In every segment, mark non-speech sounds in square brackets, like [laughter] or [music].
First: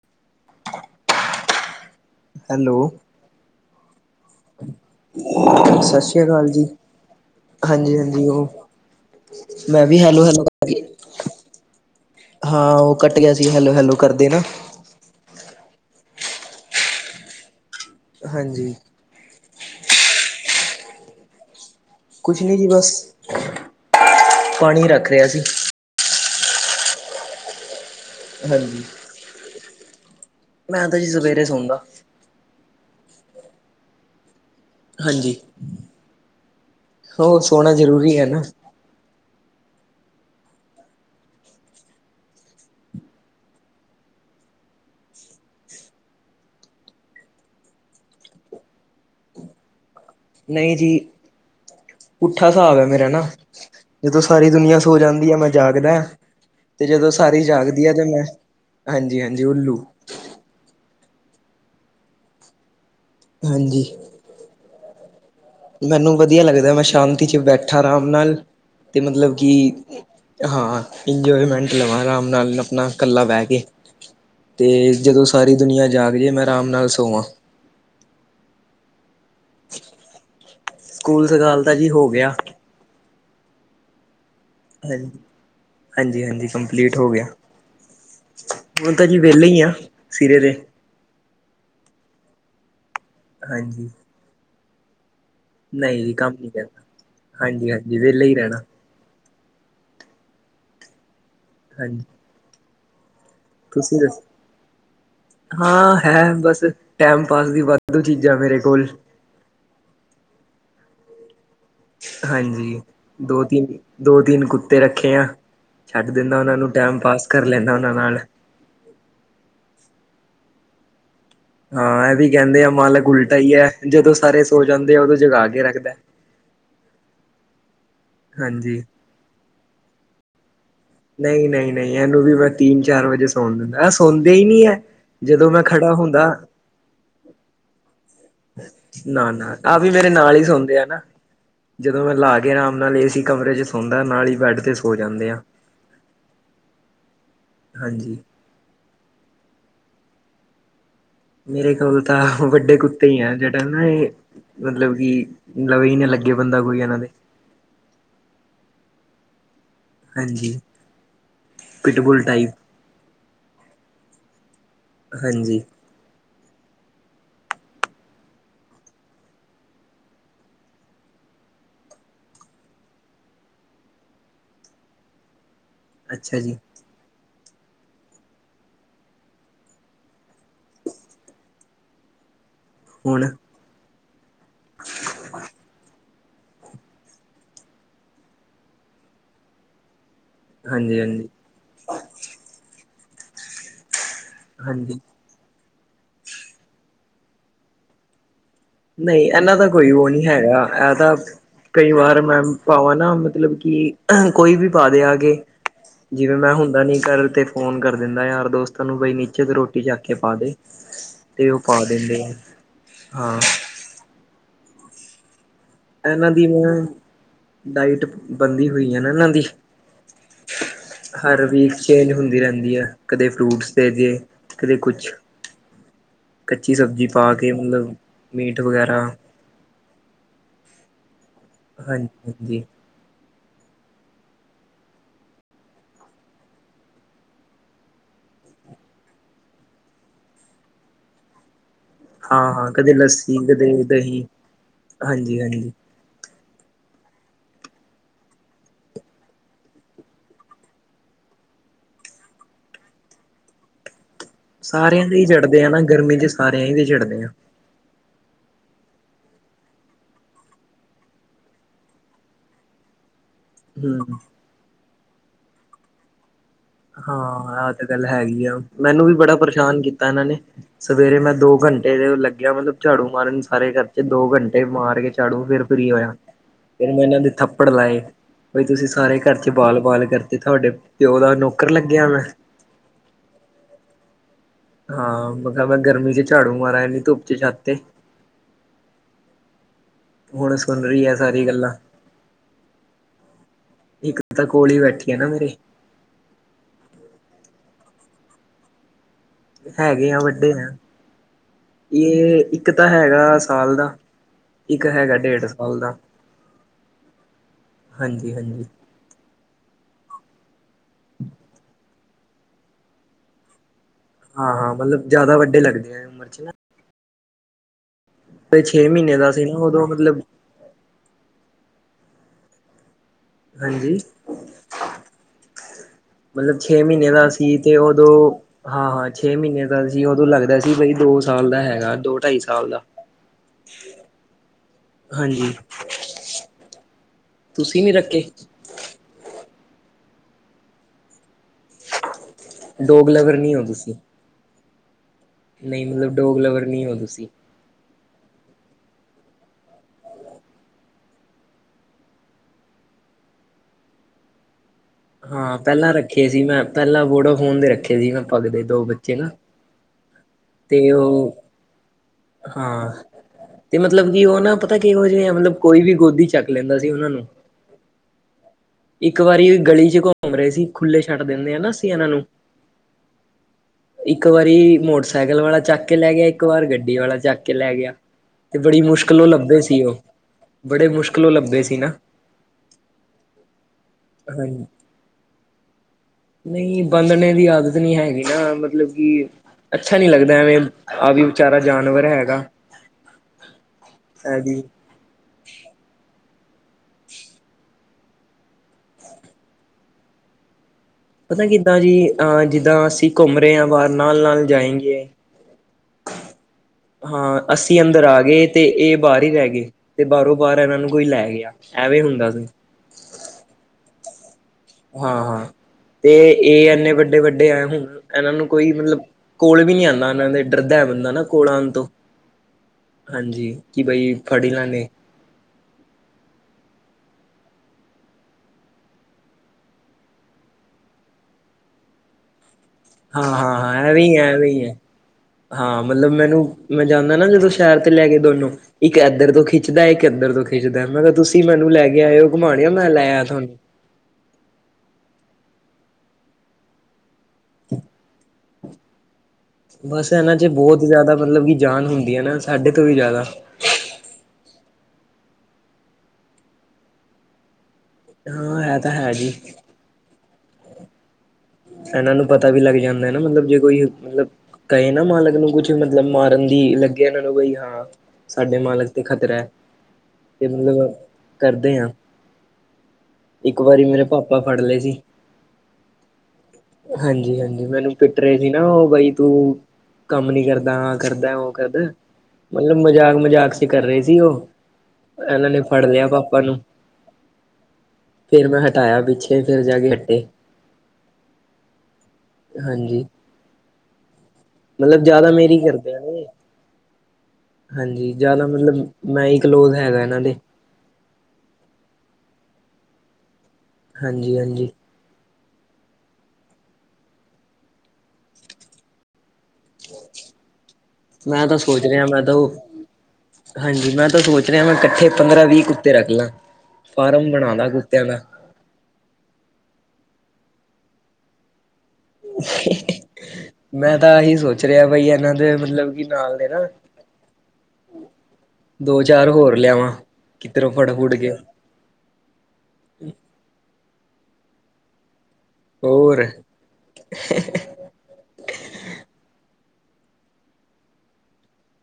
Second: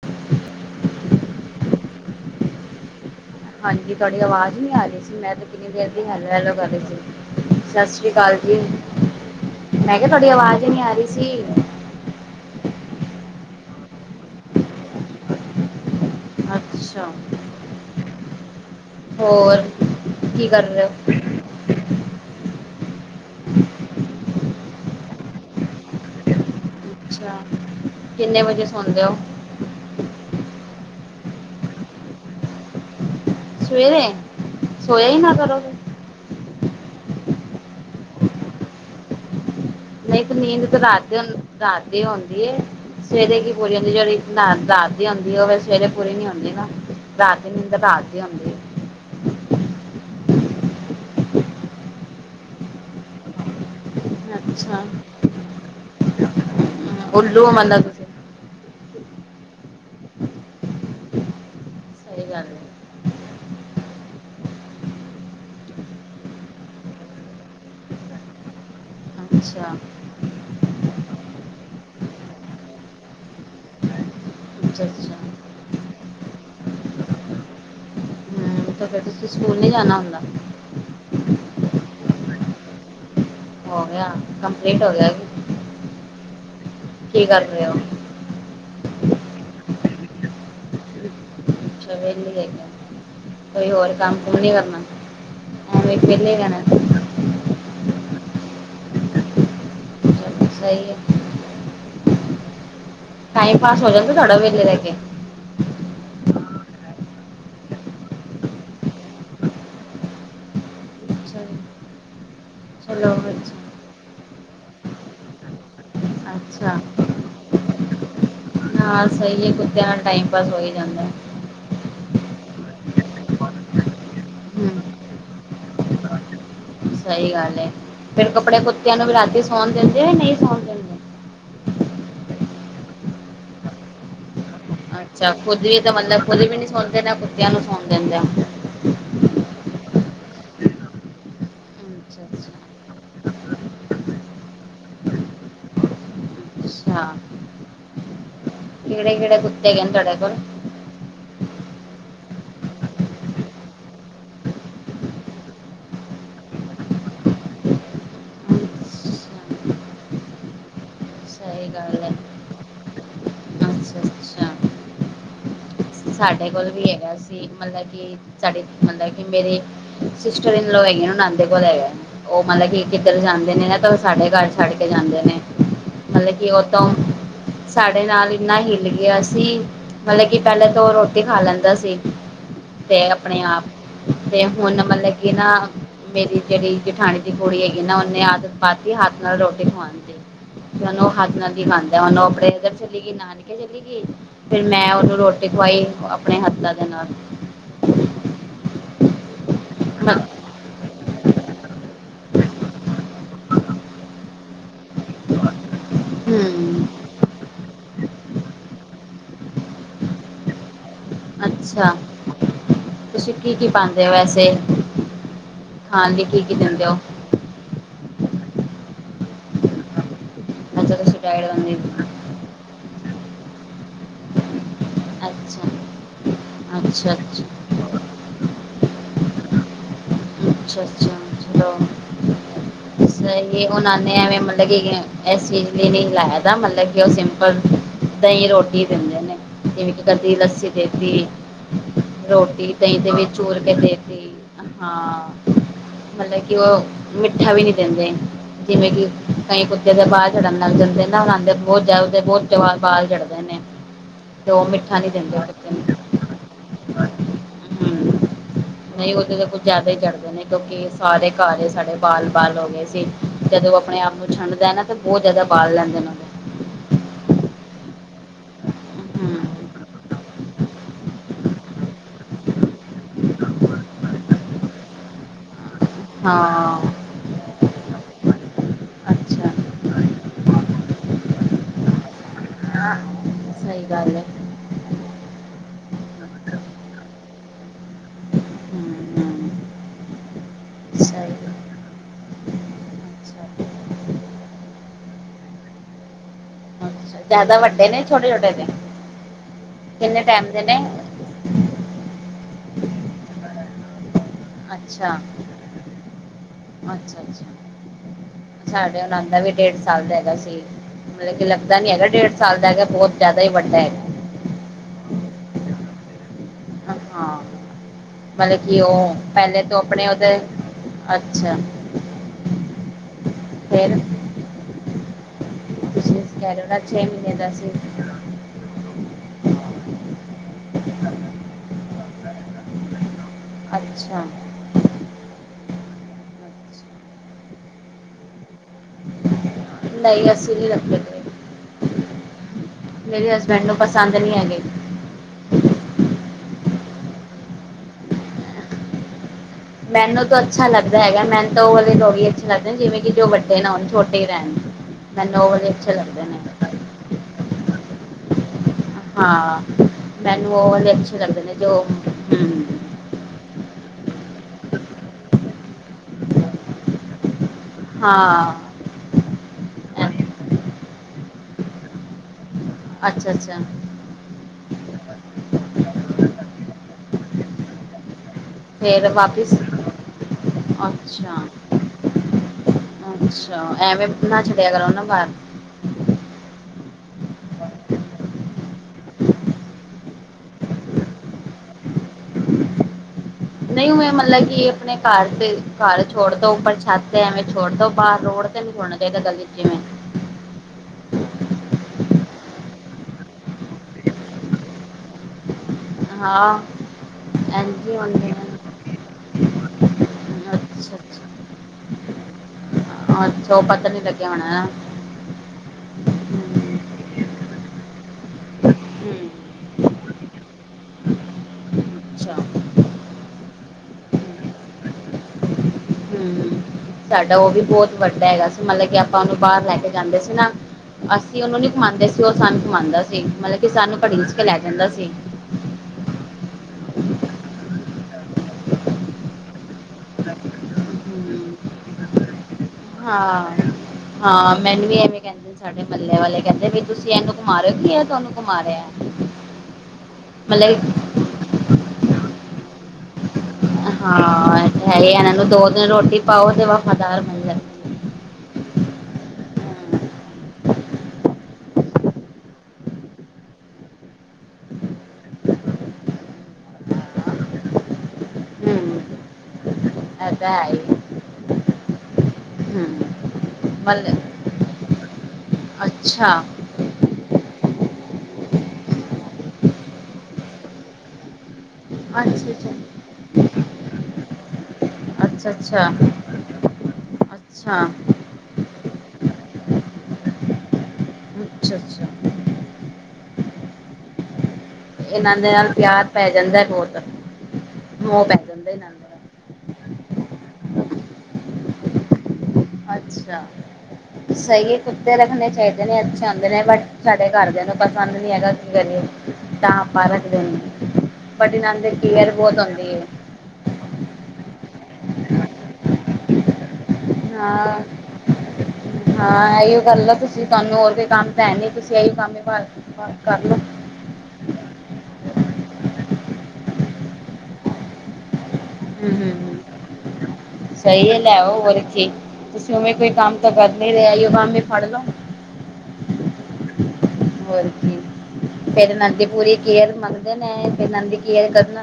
। Hello. ਹਾਂਜੀ ਤੁਹਾਡੀ ਆਵਾਜ਼ ਨੀ ਆ ਰਹੀ ਸੀ। ਮੈਂ ਤੇ ਕਿੰਨੀ ਦੇਰ ਸਤਿ ਦੀ ਸ੍ਰੀ ਹੈਲੋ - ਅਕਾਲ ਹੈਲੋ ਜੀ ਕਰ ਰਹੀ ਸੀ। ਸਤਿ ਹਾਂਜੀ ਸ੍ਰੀ ਹਾਂਜੀ ਅਕਾਲ ਜੀ। ਉਹ ਮੈਂ ਵੀ ਕਿਹਾ ਹੈਲੋ ਤੁਹਾਡੀ ਹੈਲੋ ਆਵਾਜ਼ ਹੀ ਨਹੀਂ ਆ ਕਰਕੇ, ਰਹੀ ਸੀ। ਹਾਂ ਉਹ ਕੱਟ ਗਿਆ ਸੀ ਹੈਲੋ - ਹੈਲੋ ਕਰਦੇ ਨਾਂ। ਅੱਛਾ। ਹਾਂਜੀ। ਹੋਰ, ਕੀ ਕਰ ਰਹੇ ਹੋ? ਕੁਛ ਨੀ ਜੀ ਬਸ, ਪਾਣੀ ਰੱਖ ਰਿਹਾ ਸੀ। ਅੱਛਾ। ਕਿੰਨੇ ਵਜੇ ਹਾਂਜੀ, ਸੌਂਦੇ ਹੋ ਮੈਂ ਤਾਂ ਜੀ ਸਵੇਰੇ ਸੋਂਦਾ। ਸਵੇਰੇ ਸੋਇਆ ਹੀ ਨਾ ਹਾਂਜੀ, ਕਰੋ ਉਹ ਸੋਣਾ ਜ਼ਰੂਰੀ ਐ ਨਾ। ਨਹੀਂ ਤੇ ਨੀਂਦ ਤੇ ਰਾਤ ਦੀ-ਰਾਤ ਦੀ ਆਉਂਦੀ ਏ। ਸਵੇਰੇ ਕੀ ਪੂਰੀ ਹੁੰਦੀ ਏ, ਜਿਹੜੀ ਰਾਤ ਦੀ ਹੁੰਦੀ ਏ, ਉਹ ਫਿਰ ਸਵੇਰੇ ਪੂਰੀ ਨੀ ਹੁੰਦੀ ਨਾ। ਰਾਤ ਦੀ ਨੀਂਦਰ ਰਾਤ ਦੀ ਹੁੰਦੀ ਏ। ਨਹੀਂ ਜੀ, ਪੁੱਠਾ ਸਾਬ ਐ ਮੇਰਾ ਨਾ। ਜਦੋਂ ਹੈ ਸਾਰੀ ਦੁਨੀਆਂ ਅੱਛਾ ਸੋ ਜਾਂਦੀ ਐ, ਮੈਂ ਜਾਗਦਾ। ਤੇ ਜਦੋਂ ਸਾਰੀ ਉੱਲੂ ਹੋ ਮਤਲਬ ਜਾਗਦੀ ਆ, ਤੇ ਤੁਸੀਂ ਮੈਂ ਹਾਂਜੀ-ਹਾਂਜੀ ਉੱਲੂ। ਸਹੀ ਗੱਲ ਏ। ਹਾਂਜੀ। ਮੈਨੂੰ ਵਧੀਆ ਲੱਗਦਾ ਮੈਂ ਸ਼ਾਂਤੀ ਚ ਬੈਠਾ ਆਰਾਮ ਨਾਲ, ਤੇ ਮਤਲਬ ਹੈ ਕਿ ਅੱਛਾ ਹਾਂ ਇੰਜੋਏਮੈਂਟ ਲਵਾਂ ਆਰਾਮ ਨਾਲ ਆਪਣਾ ਇਕੱਲਾ ਬਹਿ ਕੇ, ਤੇ ਜਦੋਂ ਸਾਰੀ ਦੁਨੀਆ ਜਾਗ ਜੇ, ਮੈਂ ਆਰਾਮ ਨਾਲ ਸੋਵਾਂ। ਤੂੰ ਸਕੂਲ ਨਹੀਂ ਜਾਣਾ ਹੁੰਦਾ। ਸਕੂਲ ਸਗਾਲ ਤਾਂ ਜੀ ਹੋ ਗਿਆ। ਹੋ ਗਿਆ ਕੰਮ ਹਾਂ, ਹਾਂਜੀ-ਹਾਂਜੀ ਕੰਪਲੀਟ ਹੋ ਕੀ ਗਿਆ। ਕਰ ਰਹੇ ਹੋ ਹੁਣ ਤਾ ਜੀ ਵਿਹਲੇ ਈ ਆ, ਸਿਰੇ ਦੇ। ਅੱਛਾ ਵਿਹਲੇ ਈ ਹੈਗੇ, ਕੋਈ ਹੋਰ ਕੰਮ ਕੁੰਮ ਨੀ ਕਰਨਾ। ਐਵੇਂ ਨਈ ਕੰਮ ਵਿਹਲੇ ਨੀ ਰਹਿਣਾ ਕਰਨਾ, ਹਾਂਜੀ-ਹਾਂਜੀ ਵਿਹਲਾ ਹੀ ਰਹਿਣਾ। ਚਲੋ ਸਹੀ ਐ। ਹਾਂਜੀ। ਟਾਈਮ ਪਾਸ ਹੋ ਤੁਸੀਂ ਜਾਂਦਾ, ਦੱਸੋ ਥੋਡਾ ਵਿਹਲੇ ਰਹਿ ਕੇ। ਹਾਂ ਹੈ ਬਸ, ਟੈਮ ਪਾਸ ਦੀ ਵਾਧੂ ਚੀਜ਼ਾਂ ਮੇਰੇ ਕੋਲ। ਅੱਛਾ ਜੀ ਹਾਂਜੀ, ਚਲੋ ਦੋ ਅੱਛਾ ਤਿੰਨ-ਦੋ ਤਿੰਨ ਕੁੱਤੇ ਰੱਖੇ ਆ। ਛੱਡ ਦਿੰਨਾ ਉਹਨਾਂ ਨੂੰ, ਅੱਛਾ ਟੈਮ ਪਾਸ ਕਰ ਲੈਂਨਾ ਉਹਨਾਂ ਨਾਲ। ਹਾਂ ਸਹੀ ਏ, ਕੁੱਤਿਆਂ ਨਾਲ ਟਾਈਮ ਪਾਸ ਹੋ ਹੀ ਜਾਂਦਾ। ਹਾਂ ਇਹ ਵੀ ਕਹਿੰਦੇ ਆ ਮਾਲਕ ਉਲਟਾ ਈ ਐ, ਜਦੋਂ ਸਾਰੇ ਸੋ ਹਮ ਜਾਂਦੇ ਆ ਉਦੋਂ ਜਗਾ ਕੇ ਰੱਖਦਾ। ਸਹੀ ਗੱਲ ਏ, ਫੇਰ ਆਪਣੇ ਹਾਂਜੀ ਕੁੱਤਿਆਂ ਨੂੰ ਵੀ ਰਾਤੀ ਸੌਣ ਦਿੰਦੇ ਜਾਂ ਨਈ ਸੌਣ ਦਿੰਦੇ। ਨਹੀਂ-ਨਹੀਂ-ਨਹੀਂ ਇਹਨੂੰ ਵੀ ਮੈਂ ਤੀਨ ਚਾਰ ਵਜੇ ਸੌਣ ਦਿੰਦਾ, ਇਹ ਸੌਂਦੇ ਹੀ ਨਈ ਐ। ਅੱਛਾ, ਖੁਦ ਵੀ ਤਾਂ ਮਤਲਬ ਖੁਦ ਵੀ ਨੀ ਸੌਂਦੇ, ਨਾ ਕੁੱਤਿਆਂ ਨੂੰ ਸੌਣ ਦਿੰਦੇ ਓ। ਨਾ-ਨਾ, ਆ ਵੀ ਮੇਰੇ ਨਾਲ ਈ ਸੌਂਦੇ ਆ ਨਾ। ਜਦੋਂ ਮੈਂ ਅੱਛਾ ਲਾ ਕੇ ਅੱਛਾ ਆਰਾਮ ਨਾਲ ਏਸੀ ਕਮਰੇ ਚ ਸੌਂਦਾ, ਨਾਲ ਈ ਬੈਡ ਤੇ ਸੋ ਜਾਂਦੇ ਆ। [unintelligible] ਹਾਂਜੀ। ਕਿਹੜੇ-ਕਿਹੜੇ ਕੁੱਤੇ ਹੈਗੇ ਤੁਹਾਡੇ ਕੋਲ। ਮੇਰੇ ਕੋਲ ਤਾਂ ਵੱਡੇ ਕੁੱਤੇ ਹੀ ਆ ਜਿਹੜੇ ਨਾ ਇਹ ਮਤਲਬ ਕਿ ਲਵੇ ਹੀ ਨਾ ਲੱਗੇ, ਬੰਦਾ ਕੋਈ ਇਹਨਾਂ ਦੇ। ਅੱਛਾ ਹਾਂਜੀ, ਸਹੀ ਗੱਲ ਹੈ ਪਿਟਬੁਲ ਟਾਈਪ। ਅੱਛਾ ਅੱਛਾ ਹਾਂਜੀ। ਸਾਡੇ ਕੋਲ ਵੀ ਹੈਗਾ ਸੀ, ਮਤਲਬ ਕਿ ਸਾਡੇ ਮਤਲਬ ਕਿ ਮੇਰੇ ਸਿਸਟਰ ਇਨ ਲੌਅ ਹੈਗੇ ਨੇ, ਉਹਨਾਂ ਦੇ ਕੋਲ ਹੈਗਾ। ਉਹ ਮਤਲਬ ਕਿ ਕਿੱਧਰ ਜਾਂਦੇ ਨੇ ਨਾ, ਤਾਂ ਉਹ ਸਾਡੇ ਘਰ ਛੱਡ ਕੇ ਜਾਂਦੇ ਨੇ। ਮਤਲਬ ਅੱਛਾ ਕਿ ਜੀ ਓਦੋਂ ਸਾਡੇ ਨਾਲ ਇੰਨਾ ਹਿੱਲ ਗਿਆ ਸੀ, ਮਤਲਬ ਕਿ ਪਹਿਲੇ ਦੋ ਰੋਟੀ ਖਾ ਲੈਂਦਾ ਸੀ, ਤੇ ਹੁਣ ਆਪਣੇ ਆਪ। ਤੇ ਹੁਣ ਮਤਲਬ ਕਿ ਨਾ ਮੇਰੀ ਜਿਹੜੀ ਜਠਾਣੀ ਦੀ ਕੁੜੀ ਹੈਗੀ ਨਾ ਉਹਨੇ ਆ ਬਾਤੀ ਹੱਥ ਨਾਲ ਰੋਟੀ ਖਵਾਉਣ ਦੀ। ਫ ਹਾਂਜੀ ਉਹਨੂੰ ਉਹ ਹਾਂਜੀ ਹੱਥ ਨਾਲ ਹੀ ਖਾਂਦਾ ਉਹਨੂੰ ਆਪਣੇ ਇਧਰ ਚਲੀ ਗਈ ਨਾਨਕੇ ਚਲੀ ਗਈ ਫੇਰ ਮੈਂ ਹਾਂਜੀ ਉਹਨੂੰ ਰੋਟੀ ਦਿਖਵਾਈ ਆਪਣੇ ਹੱਥਾਂ ਦੇ ਨਾਲ ਨਹੀਂ ਇਹਨਾਂ ਦਾ ਕੋਈ ਉਹ ਹੂੰ ਨਹੀਂ ਹੈਗਾ ਇਹ ਤਾਂ ਕਈ ਵਾਰ ਮੈਂ ਪਾਵਾਂ ਨਾ ਮਤਲਬ ਕਿ ਕੋਈ ਵੀ ਪਾ ਦੇ ਆ ਕੇ ਜਿਵੇਂ ਮੈਂ ਹੁੰਦਾ ਨੀ ਘਰ ਤੇ ਫੋਨ ਕਰ ਦਿੰਦਾ ਯਾਰ ਦੋਸਤਾਂ ਨੂੰ ਬਈ ਨੀਚੇ ਤੋਂ ਰੋਟੀ ਚੱਕ ਕੇ ਪਾ ਦੇ ਤੇ ਉਹ ਪਾ ਅੱਛਾ ਦਿੰਦੇ ਆ ਤੁਸੀਂ ਹਾਂ ਕੀ ਕੀ ਪਾਦੇ ਹੋ ਵੈਸੇ। ਖਾਣ ਲਈ ਇਹਨਾਂ ਕੀ ਦੀ ਕੀ ਮੈਂ ਦਿੰਦੇ ਹੋ ਡਾਇਟ ਬੰਦੀ ਹੋਈ ਆ ਨਾ ਇਹਨਾਂ ਦੀ। ਅੱਛਾ ਤੁਸੀਂ ਹਰ ਡਾਇਟ ਵੀ ਬੰਦੇ ਚੇਂਜ ਹੁੰਦੀ ਰਹਿੰਦੀ ਹੈ। ਕਦੇ ਫਰੂਟਸ ਦੇ ਜੇ ਕਦੇ ਕੁਛ ਅੱਛਾ ਕੱਚੀ ਸਬਜ਼ੀ ਅੱਛਾ ਅੱਛਾ ਪਾ ਕੇ ਮਤਲਬ ਮੀਟ ਵਗੈਰਾ ਅੱਛਾ ਅੱਛਾ ਚਲੋ ਹਾਂਜੀ ਹਾਂਜੀ ਸਹੀ ਹੁਣ ਆਨੇ ਐਵੇਂ ਮਤਲਬ ਕਿ ਇਸ ਚੀਜ਼ ਲਈ ਨਹੀਂ ਲਾਇ ਦਾ ਮਤਲਬ ਕਿ ਉਹ ਸਿੰਪਲ ਦਹੀਂ ਰੋਟੀ ਦਿੰਦੇ ਨੇ ਜਿਵੇਂ ਕੀ ਕਰਦੀ ਲੱਸੀ ਦੇਦੀ। ਹਾਂ ਹਾਂ ਕਦੇ ਲੱਸੀ ਕੇ ਕਦੇ ਦੇਤੀ ਦਹੀਂ ਹਾਂਜੀ ਹਾਂ ਹਾਂਜੀ। ਮਤਲਬ ਕਿ ਉਹ ਮਿੱਠਾ ਵੀ ਨੀ ਦਿੰਦੇ। ਜਿਵੇਂ ਕਿ ਕਈ ਕੁੱਜੇ ਦੇ ਬਾਲ ਝੜਨ ਲੱਗ ਜਾਂਦੇ ਨਾ ਬਦੇ ਬਹੁਤ ਜਾਂਦਾ ਬਹੁ ਜ ਬਾਲ ਝੜਦੇ ਨੇ। ਹਮ। ਸਾਰਿਆਂ ਦੇ ਹੀ ਝੜਦੇ ਆ ਨਾ ਗਰਮੀ ਜ ਸਾਰਿਆਂ ਹੀ ਦੇ ਝੜਦੇ ਆ। ਹਮਮ ਨਹੀ ਓਹ ਤੋ ਦੇਖੋ। ਜ਼ਿਆਦਾ ਚੜ੍ਹਦੇ ਨੇ ਕਿਉਂਕਿ ਸਾਰੇ ਘਰ ਸਾਡੇ ਬਾਲ-ਬਾਲ ਹੋ ਗਏ ਸੀ। ਜਦੋਂ ਆਪਣੇ ਆਪ ਹੂੰ, ਨੂੰ ਛੰਡਦਾ ਹੈ। ਨਾ ਤੇ ਬਹੁਤ ਜ਼ਿਆਦਾ ਬਾਲ ਲੈਂਦੇ ਨੇ। ਉਹਦੇ ਹਾਂ ਆਹ ਤੇ ਗੱਲ ਹੈਗੀ ਆ ਮੈਨੂੰ ਵੀ ਬੜਾ ਪਰੇਸ਼ਾਨ ਹਮ ਕੀਤਾ ਇਹਨਾਂ ਨੇ ਸਵੇਰੇ ਮੈਂ ਦੋ ਘੰਟੇ ਦੇ ਲੱਗਿਆ ਮਤਲਬ ਝਾੜੂ ਮਾਰਨ ਸਾਰੇ ਖਰਚੇ ਦੋ ਘੰਟੇ ਮਾਰ ਕੇ ਝਾੜੂ ਫੇਰ ਫਰੀ ਹੋਇਆ। ਹਾਂ ਫਿਰ ਮੈਂ ਇਹਨਾਂ ਦੇ ਥੱਪੜ ਲਾਏ ਬਈ ਤੁਸੀਂ ਸਾਰੇ ਘਰ ਚ ਅੱਛਾ ਬਾਲ ਬਾਲ ਕਰਤੇ ਤੁਹਾਡੇ। ਪਿਉ ਦਾ ਨੌਕਰ ਲੱਗਿਆ ਮੈਂ। ਹਾਂ ਸਹੀ ਗੱਲ ਹੈ। ਹਾਂ ਬਗ ਮੈਂ ਗਰਮੀ ਚ ਝਾੜੂ ਮਾਰਾ ਨ ਧੁਪ ਚ ਛੱਤੇ। ਹਮ ਹਮ ਹੁਣ ਸੁਣ ਰਹੀ ਹੈ। ਸਹੀ ਸਾਰੀ ਅੱਛਾ ਗੱਲਾਂ ਇੱਕ ਤਾਂ ਕੋਲ ਹੀ ਬੈਠੀ ਆ ਨਾ ਮੇਰੇ ਜਿਆਦਾ ਵੱਡੇ ਨੇ ਛੋਟੇ-ਛੋਟੇ ਨੇ ਹੈਗੇ ਆ ਕਿੰਨੇ ਟਾਈਮ ਵੱਡੇ ਦੇ ਆ ਨੇ? ਇਹ ਇੱਕ ਤਾਂ ਹੈਗਾ ਸਾਲ ਦਾ। ਇੱਕ ਹੈਗਾ ਅੱਛਾ ਡੇਢ ਸਾਲ ਦਾ ਹਾਂਜੀ ਹਾਂਜੀ। ਉਹ ਆਉਂਦਾ ਵੀ ਡੇਢ ਸਾਲ ਦਾ ਹੈਗਾ ਸੀ ਮਤਲਬ ਕਿ ਲੱਗਦਾ ਨੀ ਹੈਗਾ ਡੇਢ ਸਾਲ। ਸਾਲ ਦਾ ਹੈਗਾ। ਬਹੁਤ ਜ਼ਿਆਦਾ ਹੀ ਵੱਡਾ ਹੈਗਾ। ਹਾਂ-ਹਾਂ ਮਤਲਬ ਜ਼ਿਆਦਾ ਵੱਡੇ ਲੱਗਦੇ ਆ ਉਮਰ 'ਚ ਨਾ। ਹਾਂ ਅ ਤੇ ਮਤਲਬ ਕਿ ਛੇ ਉਹ ਮਹੀਨੇ ਦਾ ਸੀ ਨਾ ਪਹਿਲੇ ਤੋਂ ਉਦੋਂ ਆਪਣੇ ਮਤਲਬ ਉਹਦੇ। ਅੱਛਾ। ਫਿਰ ਹਾਂਜੀ 'ਚ। ਤੁਸੀਂ ਕਹਿ ਮਤਲਬ ਰਹੇ ਹੋ ਨਾ ਛੇ ਮਹੀਨੇ ਦਾ ਸੀ ਤੇ ਉਦੋਂ। ਹਾਂ-ਹਾਂ ਛੇ ਮਹੀਨੇ ਦਾ ਸੀ ਉਦੋਂ ਲੱਗਦਾ ਸੀ। ਬਈ ਦੋ ਸਾਲ ਦਾ ਹੈਗਾ ਦੋ ਢਾਈ ਸਾਲ ਦਾ। ਅੱਛਾ ਹ। ਹਾਂਜੀ ਕ 'ਚ। ਤੁਸੀਂ ਨੀ ਰੱਖੇ। ਨਹੀਂ ਅਸੀ ਨੀ ਰਖਾ ਥੇ। ਡੋਗ ਮੇਰੇ ਲਵਰ ਨਹੀਂ ਹੋ ਹਸਬੈਂਡ ਨੂੰ ਤੁਸੀਂ ਪਸੰਦ ਨੂੰ ਹੈਗੇ। ਨਹੀਂ ਮਤਲਬ ਡੋਗ ਲਵਰ ਨਹੀਂ ਹੋ ਤੁਸੀਂ। ਮੈਨੂੰ ਤਾਂ ਅੱਛਾ ਲੱਗਦਾ ਹੈਗਾ। ਮੈਨੂੰ ਤਾਂ ਉਹਦੇ ਦ ਵੀ ਅੱਛੇ ਲੱਗਦੇ ਜਿਵੇਂ ਕਿ ਜੋ ਵੱਡੇ ਨਾ ਹੋਣ ਛੋਟੇ ਰਹਿਣ। ਮੈਨੂੰ ਉਹ ਹਾਂ ਵਾਲੇ ਪਹਿਲਾਂ ਅੱਛੇ ਲੱਗਦੇ ਰੱਖੇ ਨੇ ਸੀ ਮੈਂ, ਪਹਿਲਾਂ ਵੋਡਾਫੋਨ ਦੇ ਰੱਖੇ ਸੀ ਮੈਂ ਪਗਦੇ ਦੋ ਬੱਚੇ। ਨਾ ਹਾਂ ਅ। ਮੈਨੂੰ ਉਹ ਤੇ ਵਾਲੇ ਅੱਛੇ ਉਹ ਲੱਗਦੇ ਨੇ, ਜੋ। ਹਮ, ਹਾਂ ਤੇ ਮਤਲਬ ਕੀ ਉਹ ਨਾ ਪਤਾ ਕਿਹੋ ਜਿਹੇ ਆ, ਮਤਲਬ ਕੋਈ ਵੀ ਗੋਦੀ ਚੱਕ ਲੈਂਦਾ ਸੀ ਉਹਨਾਂ ਨੂੰ। ਹਾਂ ਅ। ਇੱਕ ਵਾਰੀ ਗਲੀ 'ਚ ਘੁੰਮ ਰਹੇ ਸੀ, ਖੁੱਲ੍ਹੇ ਛੱਡ ਦਿੰਦੇ ਹ ਨਾ ਅਸੀਂ ਇਹਨਾਂ ਨੂੰ। ਅੱਛਾ। ਅੱਛਾ। ਇੱਕ ਵਾਰੀ ਮੋਟਰਸਾਈਕਲ ਵਾਲਾ ਚੱਕ ਕੇ ਲੈ ਗਿਆ, ਇੱਕ ਵਾਰ ਗੱਡੀ ਵਾਲਾ ਚੱਕ ਕੇ ਲੈ ਗਿਆ। ਤੇ ਬੜੀ ਫਿਰ ਮੁਸ਼ਕਲੋਂ ਵਾਪਿਸ ਲੱਭੇ ਸੀ ਉਹ, ਬੜੇ ਮੁਸ਼ਕਿਲੋਂ ਅੱਛਾ ਲੱਭੇ ਸੀ ਨਾ। ਅੱਛਾ, ਐਵੇਂ ਨਾ ਹਾਂਜੀ। ਛੱਡਿਆ ਕਰੋ ਨਾ ਬਾਹਰ। ਨਹੀਂ ਬੰਦਣੇ ਦੀ ਆਦਤ ਨੀ ਹੈਗੀ ਨਾ ਮਤਲਬ ਕਿ। ਅੱਛਾ ਨੀ ਲੱਗਦਾ ਐਵੇਂ, ਆ ਵੀ। ਬੇਚਾਰਾ ਜਾਨਵਰ ਹੈਗਾ, ਨਹੀਂ ਮੈਂ ਮਤਲਬ ਹਾਂਜੀ। ਕਿ ਆਪਣੇ ਘਰ ਤੇ ਘਰ ਛੋੜ ਦੋ, ਉੱਪਰ ਛੱਤ ਐਵੇਂ ਛੋੜ ਦੋ, ਬਾਹਰ ਰੋਡ ਤੇ ਨੀ ਛੋੜਨਾ ਚਾਹੀਦਾ ਗੱਲੀ 'ਚ ਜਿਵੇਂ। ਪਤਾ ਕਿੱਦਾਂ ਜੀ ਅਹ ਜਿੱਦਾਂ ਅਸੀਂ ਘੁੰਮ ਰਹੇ ਹਾਂ ਬਾਹਰ, ਨਾਲ-ਨਾਲ ਜਾਏਗੇ। ਹਾਂ ਅ। ਹਾਂ ਅਸੀਂ ਅੰਦਰ ਆ ਗਏ, ਤੇ ਇਹ ਬਾਹਰ ਹੀ ਰਹਿ ਗਏ, ਤੇ ਬਾਹਰੋਂ ਬਾਹਰ ਓ ਭਾਰ ਇਹਨਾਂ ਨੂੰ ਅੱਛਾ ਕੋਈ ਲੈ ਗਿਆ। ਐਵੇਂ ਹੁੰਦਾ ਸਨ। ਅੱਛਾ, ਔ ਪਤਾ ਨਿ ਲਗਯਾ ਹੋਣਾ ਹਾ। ਹਾਂ-ਹਾਂ, ਤੇ ਇਹ ਐੰਨੇ ਵੱਡੇ ਵੱਡੇ ਐ ਹੁਣ। ਇਹਨਾਂ ਨੂੰ ਕੋਈ ਮਤਲਬ, ਹੂੰ ਕੋਲ ਵੀ ਨੀ ਆਂਦਾ ਇਹਨਾਂ ਦੇ, ਡਰਦਾ ਐ ਬੰਦਾ ਨਾ ਕੋਲ ਆਣ ਤੋਂ। ਅੱਛਾ। ਹਾਂਜੀ, ਕਿ ਬਈ, ਫੜ ਈ ਨਾ ਲੇ ਹੂ, ਸਾਡਾ ਉਹ ਵੀ ਬਹੁਤ ਵੱਡਾ ਹੈਗਾ ਸੀ, ਮਤਲਬ ਕਿ ਆਪਾਂ ਉਹਨੂੰ ਬਾਹਰ ਲੈ ਕੇ ਜਾਂਦੇ ਸੀ ਨਾ। ਅਸੀਂ ਉਹਨੂੰ ਨੀ ਘੁੰਮਾਦੇ ਸੀ, ਉਹ ਸਾਨੂੰ ਘੁੰਮਾਂਦਾ ਸੀ। ਹਾਂ ਹਾਂ ਮਤਲਬ ਕਿ ਹਾਂ ਸਾਨੂੰ ਐਵੇਂ ਹੀ ਘੜੀਸ ਕੇ ਐਵੇਂ ਲੈ ਹੀ ਹੈ ਜਾਂਦਾ ਸੀ। ਹਾਂ ਮਤਲਬ ਮੈਨੂੰ ਮੈਂ ਜਾਂਦਾ ਨਾ ਜਦੋਂ ਸ਼ਹਿਰ ਤੇ ਲੈ ਕੇ ਦੋਨੋ, ਇੱਕ ਇੱਧਰ ਤੋਂ ਖਿੱਚ। ਖਿੱਚਦਾ ਹੈ ਇੱਕੱਦਰ ਤੋਂ ਖਿੱਚਦਾ, ਮੈਂ ਕਿਹਾ ਤੁਸੀਂ ਮੈਨੂੰ ਲੈ ਕੇ ਆਇ ਹੋ ਘੁਮਾਣ ਯਾ ਮੈਂ। ਲੈ ਆਇਆ ਤੁਹਾਨੂੰ ਹਾਂ-ਹਾਂ ਮੈਨੂੰ ਵੀ ਐਵੇਂ ਕਹਿੰਦੇ ਸਾਡੇ ਮਹੱਲੇ ਵਾਲੇ, ਕਹਿੰਦੇ ਵੀ ਤੁਸੀਂ ਇਹਨੂੰ। ਘੁਮਾ ਰਹੇ ਹੋ, ਕੀ ਹੈ ਤੁਹਾਨੂੰ ਘੁਮਾ ਰਿਆ। ਬਸ ਇਹਨਾ 'ਚ ਬਹੁਤ ਜ਼ਿਆਦਾ ਮਤਲਬ ਕਿ ਜਾਨ ਹੁੰਦੀ ਹੈ ਨਾ, ਸਾਡੇ ਤੋਂ ਵੀ ਜ਼ਿਆਦਾ। ਹਾਂ ਐ ਤੇ ਹੈ ਹੀ, ਇਹਨਾਂ ਨੂੰ ਦੋ ਦਿਨ ਰੋਟੀ ਪਾਓ, ਤੇ ਵਫ਼ਾਦਾਰ ਬਣ ਜਾਂ। ਹਾਂ ਹੈ ਤਾਂ ਹੈ ਜੀ। ਇਹਨਾਂ ਨੂੰ ਪਤਾ ਵੀ ਲੱਗ ਜਾਂਦਾ ਨਾ, ਮਤਲਬ ਜੇ ਕੋਈ ਮਤਲਬ। ਕਹੇ ਨਾ ਮਾਲਕ ਨੂੰ ਕੁਛ, ਮਤਲਬ ਮਾਰਨ ਦੀ ਲੱਗਿਆ ਇਹਨਾਂ ਨੂੰ ਬਈ ਹਾਂ। ਸਾਡੇ ਮਾਲਕ ਹੂੰ ਤੇ ਖ਼ਤਰਾ ਐ, ਇਹ ਤੇ ਤਾਂ ਹੈ ਮਤਲਬ, ਹੀ ਕਰਦੇ ਆਂ। ਹੂੰ ਇੱਕ ਵਾਰੀ ਮੇਰੇ ਮਤਲਬ ਪਾਪਾ ਫੜ ਲਏ ਸੀ। ਅੱਛਾ। ਹਾਂਜੀ-ਹਾਂਜੀ ਮੈਨੂੰ ਪਿੱਟ ਰਹੇ ਸੀ ਨਾ ਉਹ, ਬਈ ਤੂੰ, ਕੰਮ ਨੀ ਕਰਦਾ ਆ ਕਰਦੈ ਉਹ ਕਦ, ਅੱਛਾ ਅੱਛਾ ਮਤਲਬ ਮਜ਼ਾਕ-ਮਜ਼ਾਕ ਸੀ ਕਰ ਰਹੇ ਸੀ ਉਹ। ਏਨਾਂ ਅੱਛਾ ਨੇ ਫੜ ਅੱਛਾ ਲਿਆ ਪਾਪਾ ਨੂੰ। ਅੱਛਾ ਫੇਰ ਮੈਂ ਹਟਾਇਆ ਪਿੱਛੇ, ਫੇਰ ਜਾ ਕੇ ਹਟੇ। ਅੱਛਾ-ਅੱਛਾ। ਹਾਂਜੀ। ਮਤਲਬ ਜਾਦਾ ਇਹਨਾਂ ਦੇ ਮੇਰੀ ਨਾਲ ਕਰਦੇ ਪਿਆਰ ਐ, ਪੈ ਜਾਂਦਾ ਬਹੁਤ ਹਾਂਜੀ ਮੋਹ ਪੈ ਜਾਦਾ ਜਾਂਦਾ ਮਤਲਬ ਇਹਨਾਂ ਮੈਂ ਈ ਦਾ ਕਲੋਜ਼ ਹੈਗਾ ਇਹਨਾਂ ਦੇ। ਅੱਛਾ, ਹਾਂਜੀ ਹਾਂਜੀ ਸਹੀ ਏ- ਕੁੱਤੇ ਰੱਖਣੇ ਚਾਹੀਦੇ ਨੇ, ਅੱਛੇ ਹੁੰਦੇ ਨੇ ਬਟ, ਸਾਡੇ ਘਰਦਿਆਂ ਨੂੰ ਪਸੰਦ ਨੀ ਹੈਗਾ, ਕੀ ਕਰੀਏ। ਤਾਂ ਆਪਾਂ ਰੱਖਦੇ ਨੀ, ਮੈਂ ਬਟ ਤਾਂ ਇਹਨਾਂ ਸੋਚ ਦੀ ਰਿਹਾ ਮੈਂ ਕੇਅਰ ਤਾਂ ਉਹ ਬਹੁਤ ਹੋਂਦੀ ਏ। ਹਾਂਜੀ ਮੈਂ ਤਾਂ ਸੋਚ ਰਿਆ ਵਾ, ਕੱਠੇ ਪੰਦਰਾਂ ਵੀਹ ਕੁੱਤੇ ਰੱਖ ਲਾਂ, ਫਾਰਮ ਬਣਾਦਾ ਹਾਂ ਕੁੱਤਿਆਂ ਦਾ। ਹਾਂ ਇਹੀਓ ਗੱਲ ਆ ਤੁਸੀਂ ਤੁਹਾਨੂੰ ਹੋਰ ਕੋਈ ਕੰਮ ਤਾਂ ਹੈ ਨੀ, ਤੁਸੀਂ ਇਹੀ ਕੰਮ ਭਰ, ਕਰ ਲੋ। ਮੈਂ ਤਾਂ ਐਹੀ ਸੋਚ ਰਿਆ ਬਈ ਇਨਾਂ ਦੇ ਮਤਲਬ ਕੀ ਨਾਲ ਦੇ ਨਾ ਹੂੰ ਦੋ-ਚਾਰ ਹੂੰ ਹੋਰ ਹੂੰ ਲਿਆਵਾਂ, ਕਿਦਰੋਂ ਸਹੀ ਫੜ-ਫੁੜ ਹੈ ਕੇ। ਲੈ ਆਓ ਹੋਰ ਕੀ। ਤੁਸੀਂ ਓਵੇਂ ਕੋਈ ਕੰਮ ਤਾਂ ਕਰ ਨੀ ਰੇ ਅਯੋ ਕੰਮ ਈ ਫੜ ਲੋ। ਹੋਰ। ਹੋਰ ਕੀ। ਫੇਰ ਏਨਾ ਦੀ ਪੂਰੀ ਕੇਅਰ ਮੰਗਦੇ ਨੇ ਫੇਰ ਏਨਾ ਦੀ ਕੇਅਰ ਕਰਨਾ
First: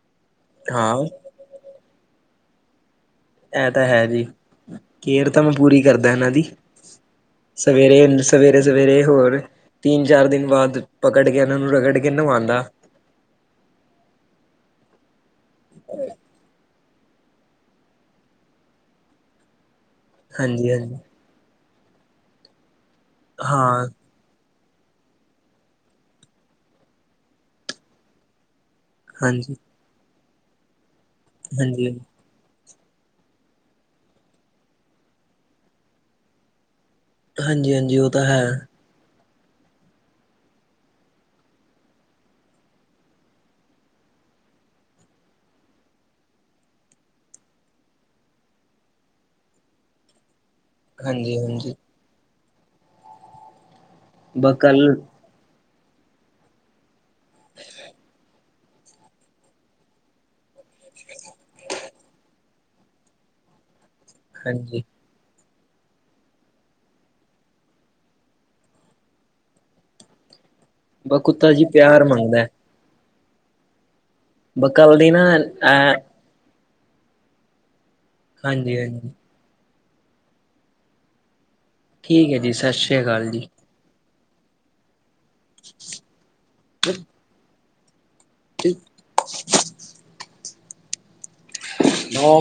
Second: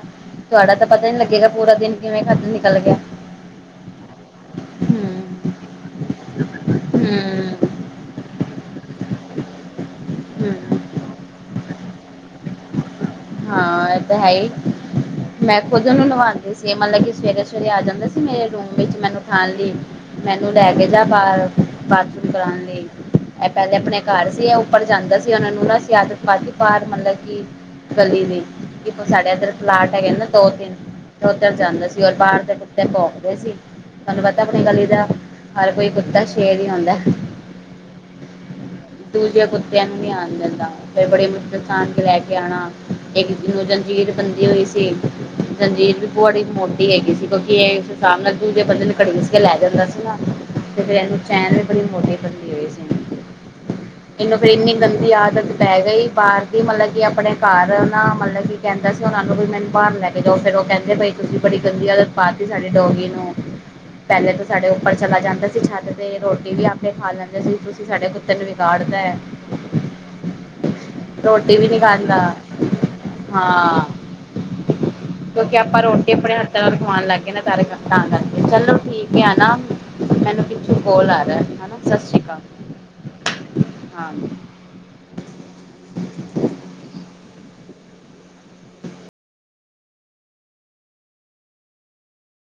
ਤੁਆਡਾ ਤਾਂ ਹਾਂ ਪਤਾ ਈ ਨੀ ਲੱਗੇਗਾ ਪੂਰਾ ਦਿਨ ਕਿਵੇਂ ਖਤ ਨਿਕਲ ਗਿਆ। ਐਂ ਤਾਂ ਹੈ ਜੀ, ਕੇਰ ਤਾਂ ਮੈਂ ਪੂਰੀ ਕਰਦਾ ਇਨਾਂ ਦੀ। ਹੂੰ। ਸਵੇਰੇ, ਸਵੇਰੇ-ਸਵੇਰੇ ਹੋਰ, ਤੀਨ ਚਾਰ ਦਿਨ ਬਾਦ ਪਕੜ ਗਿਆ ਨਾਂ ਨੂੰ ਰਗੜ ਕੇ ਨਵਾਂਦਾ। ਹਾਂ ਐ ਤਾਂ ਹੈ ਈ, ਮੈਂ ਖੁਦ ਓਨੂੰ ਨਵਾਂਦੀ ਸੀ। ਮਤਲਬ ਕਿ ਸਵੇਰੇ-ਸਵੇਰੇ ਆ ਜਾਂਦਾ ਸੀ ਮੇਰੇ ਰੂਮ ਵਿੱਚ ਮੈਨੂੰ ਠਾਣ ਲੀ, ਮੈਨੂੰ ਹਾਂਜੀ ਲੈ ਕੇ ਹਾਂਜੀ ਜਾ ਬਾਹਰ ਬਾਥਰੂਮ ਕਰਾਣ ਲਈ, ਐ ਪੈਲੇ ਹਾਂ ਅਪਣੇ ਘਰ ਸੀ ਐ ਉੱਪਰ ਜਾਂਦਾ ਸੀ ਉਨਾਂ ਨੂੰ ਨਾ ਅਸੀਂ ਆਦਤ ਪਾਤੀ ਬਾਰ ਮਤਲਬ ਕਿ, ਗਲੀ ਦੀ। ਸਾਡੇ ਇੱਧਰ ਹਾਂਜੀ ਪਲਾਟ ਹੈਗੇ ਨੇ ਨਾ ਦੋ-ਤਿੰਨ ਤਾਂ ਓੱਦਰ ਜਾਂਦਾ ਹਾਂਜੀ, ਸੀ ਬਾਹਰ ਕੁੱਤੇ ਪੋਕਦੇ ਸੀ, ਤੁਆਨੂੰ ਪਤਾ ਐ ਅਪਣੀ ਗਲੀ ਦਾ, ਹਰ ਕੋਈ ਕੁੱਤਾ ਸ਼ੇਰ ਈ ਹੁੰਦੈ। ਹਾਂਜੀ-ਹਾਂਜੀ ਓ ਤਾਂ ਹੈ। ਦੂਜਿਆਂ ਕੁੱਤਿਆਂ ਨੂੰ ਨੀ ਆਨ ਦਿੰਦਾ। ਫੇਰ ਬੜੀ ਮੁਸ਼ਕਲ ਸਾਨ ਕੇ ਲੈ ਕੇ ਆਣਾ, ਇੱਕ ਨੂੰ ਜੰਜੀਰ ਬੰਦੀ ਹੋਈ ਸੀ। ਜੰਜੀਰ‌‌ ਵੀ ਬੜੀ ਮੋਟੀ ਹੈਗੀ ਸੀ ਕਿਉਂਕਿ ਐ ਉਸ ਸਾਬ ਨਾਲ ਦੂਜੇ ਬੰਦੇ ਨੁੰ ਘੜੀਸ ਕੇ ਲੈ ਜਾਂਦਾ ਸੀਗਾ। ਤੇ ਫਿਰ ਐਨੂੰ ਚੈਨ ਵੀ ਹਾਂਜੀ-ਹਾਂਜੀ। ਬੜੀ ਮੋਟੀ ਬੰਦੀ ਹੋਈ ਸੀ। ਏਨੂੰ ਫੇਰ ਬ ਏਨੀ ਕੱਲ ਗੰਦੀ ਆਦਤ ਪੈ ਗਈ ਬਾਹਰ ਦੀ ਮਤਲਬ ਕਿ ਅਪਣੇ ਘਰ ਨਾ ਮਤਲਬ ਕਿ ਕੈਂਦਾ ਸੀ ਉਨਾਂ ਨੂੰ ਵੀ ਮੈਨੂੰ ਬਾਰ ਲੈ ਕੇ ਜਾਓ ਫੇਰ ਓ ਕੈਂਦੇ ਬਈ ਤੁਸੀਂ ਬੜੀ ਗੰਦੀ ਆਦਤ ਪਾਤੀ ਸਾਡੇ ਡੋਗੀ ਨੂੰ। ਪੈਲੇ ਤੋਂ ਸਾਡੇ ਹਾਂਜੀ, ਉੱਪਰ ਚਲਾ ਜਾਂਦਾ ਸੀ ਛੱਤ ਤੇ ਰੋਟੀ ਵੀ ਆਪੇ ਖਾ ਲੈਂਦੇ ਸੀ ਤੁਸੀਂ ਸਾਡੇ ਕੁ ਤੇ ਨੂੰ ਵਿਗਾੜ ਤੈ, ਬ ਕੁੱਤਾ ਰੋਟੀ ਜੀ ਵੀ ਨੀ ਪਿਆਰ ਖਾਂਦਾ। ਮੰਗਦਾ। ਹਾਂ, ਬ ਕੱਲ ਦੀ ਨਾ ਕਿਉਂਕਿ ਆਪਾਂ ਐ ਰੋਟੀ ਅਪਣੇ ਹ ਥਾ ਨਾਲ ਖੁਆਣ ਲੱਗ ਗੇ ਨਾ ਸਾਰੇ ਤਾਂ ਕਰਕੇ ਚਲੋ ਹਾਂਜੀ-ਹਾਂਜੀ, ਠੀਕ ਐ ਨਾ ਮੈਨੂੰ ਪਿੱਛੋਂ ਕੋਲ ਆ ਰੈ ਹੈਨਾ। ਠੀਕ ਏ ਜੀ ਸਾ ਸ਼੍ਰੀ ਅਕਾਲ ਜੀ। ਹਾਂ। [unintelligible] [unintelligible] ਨੋ।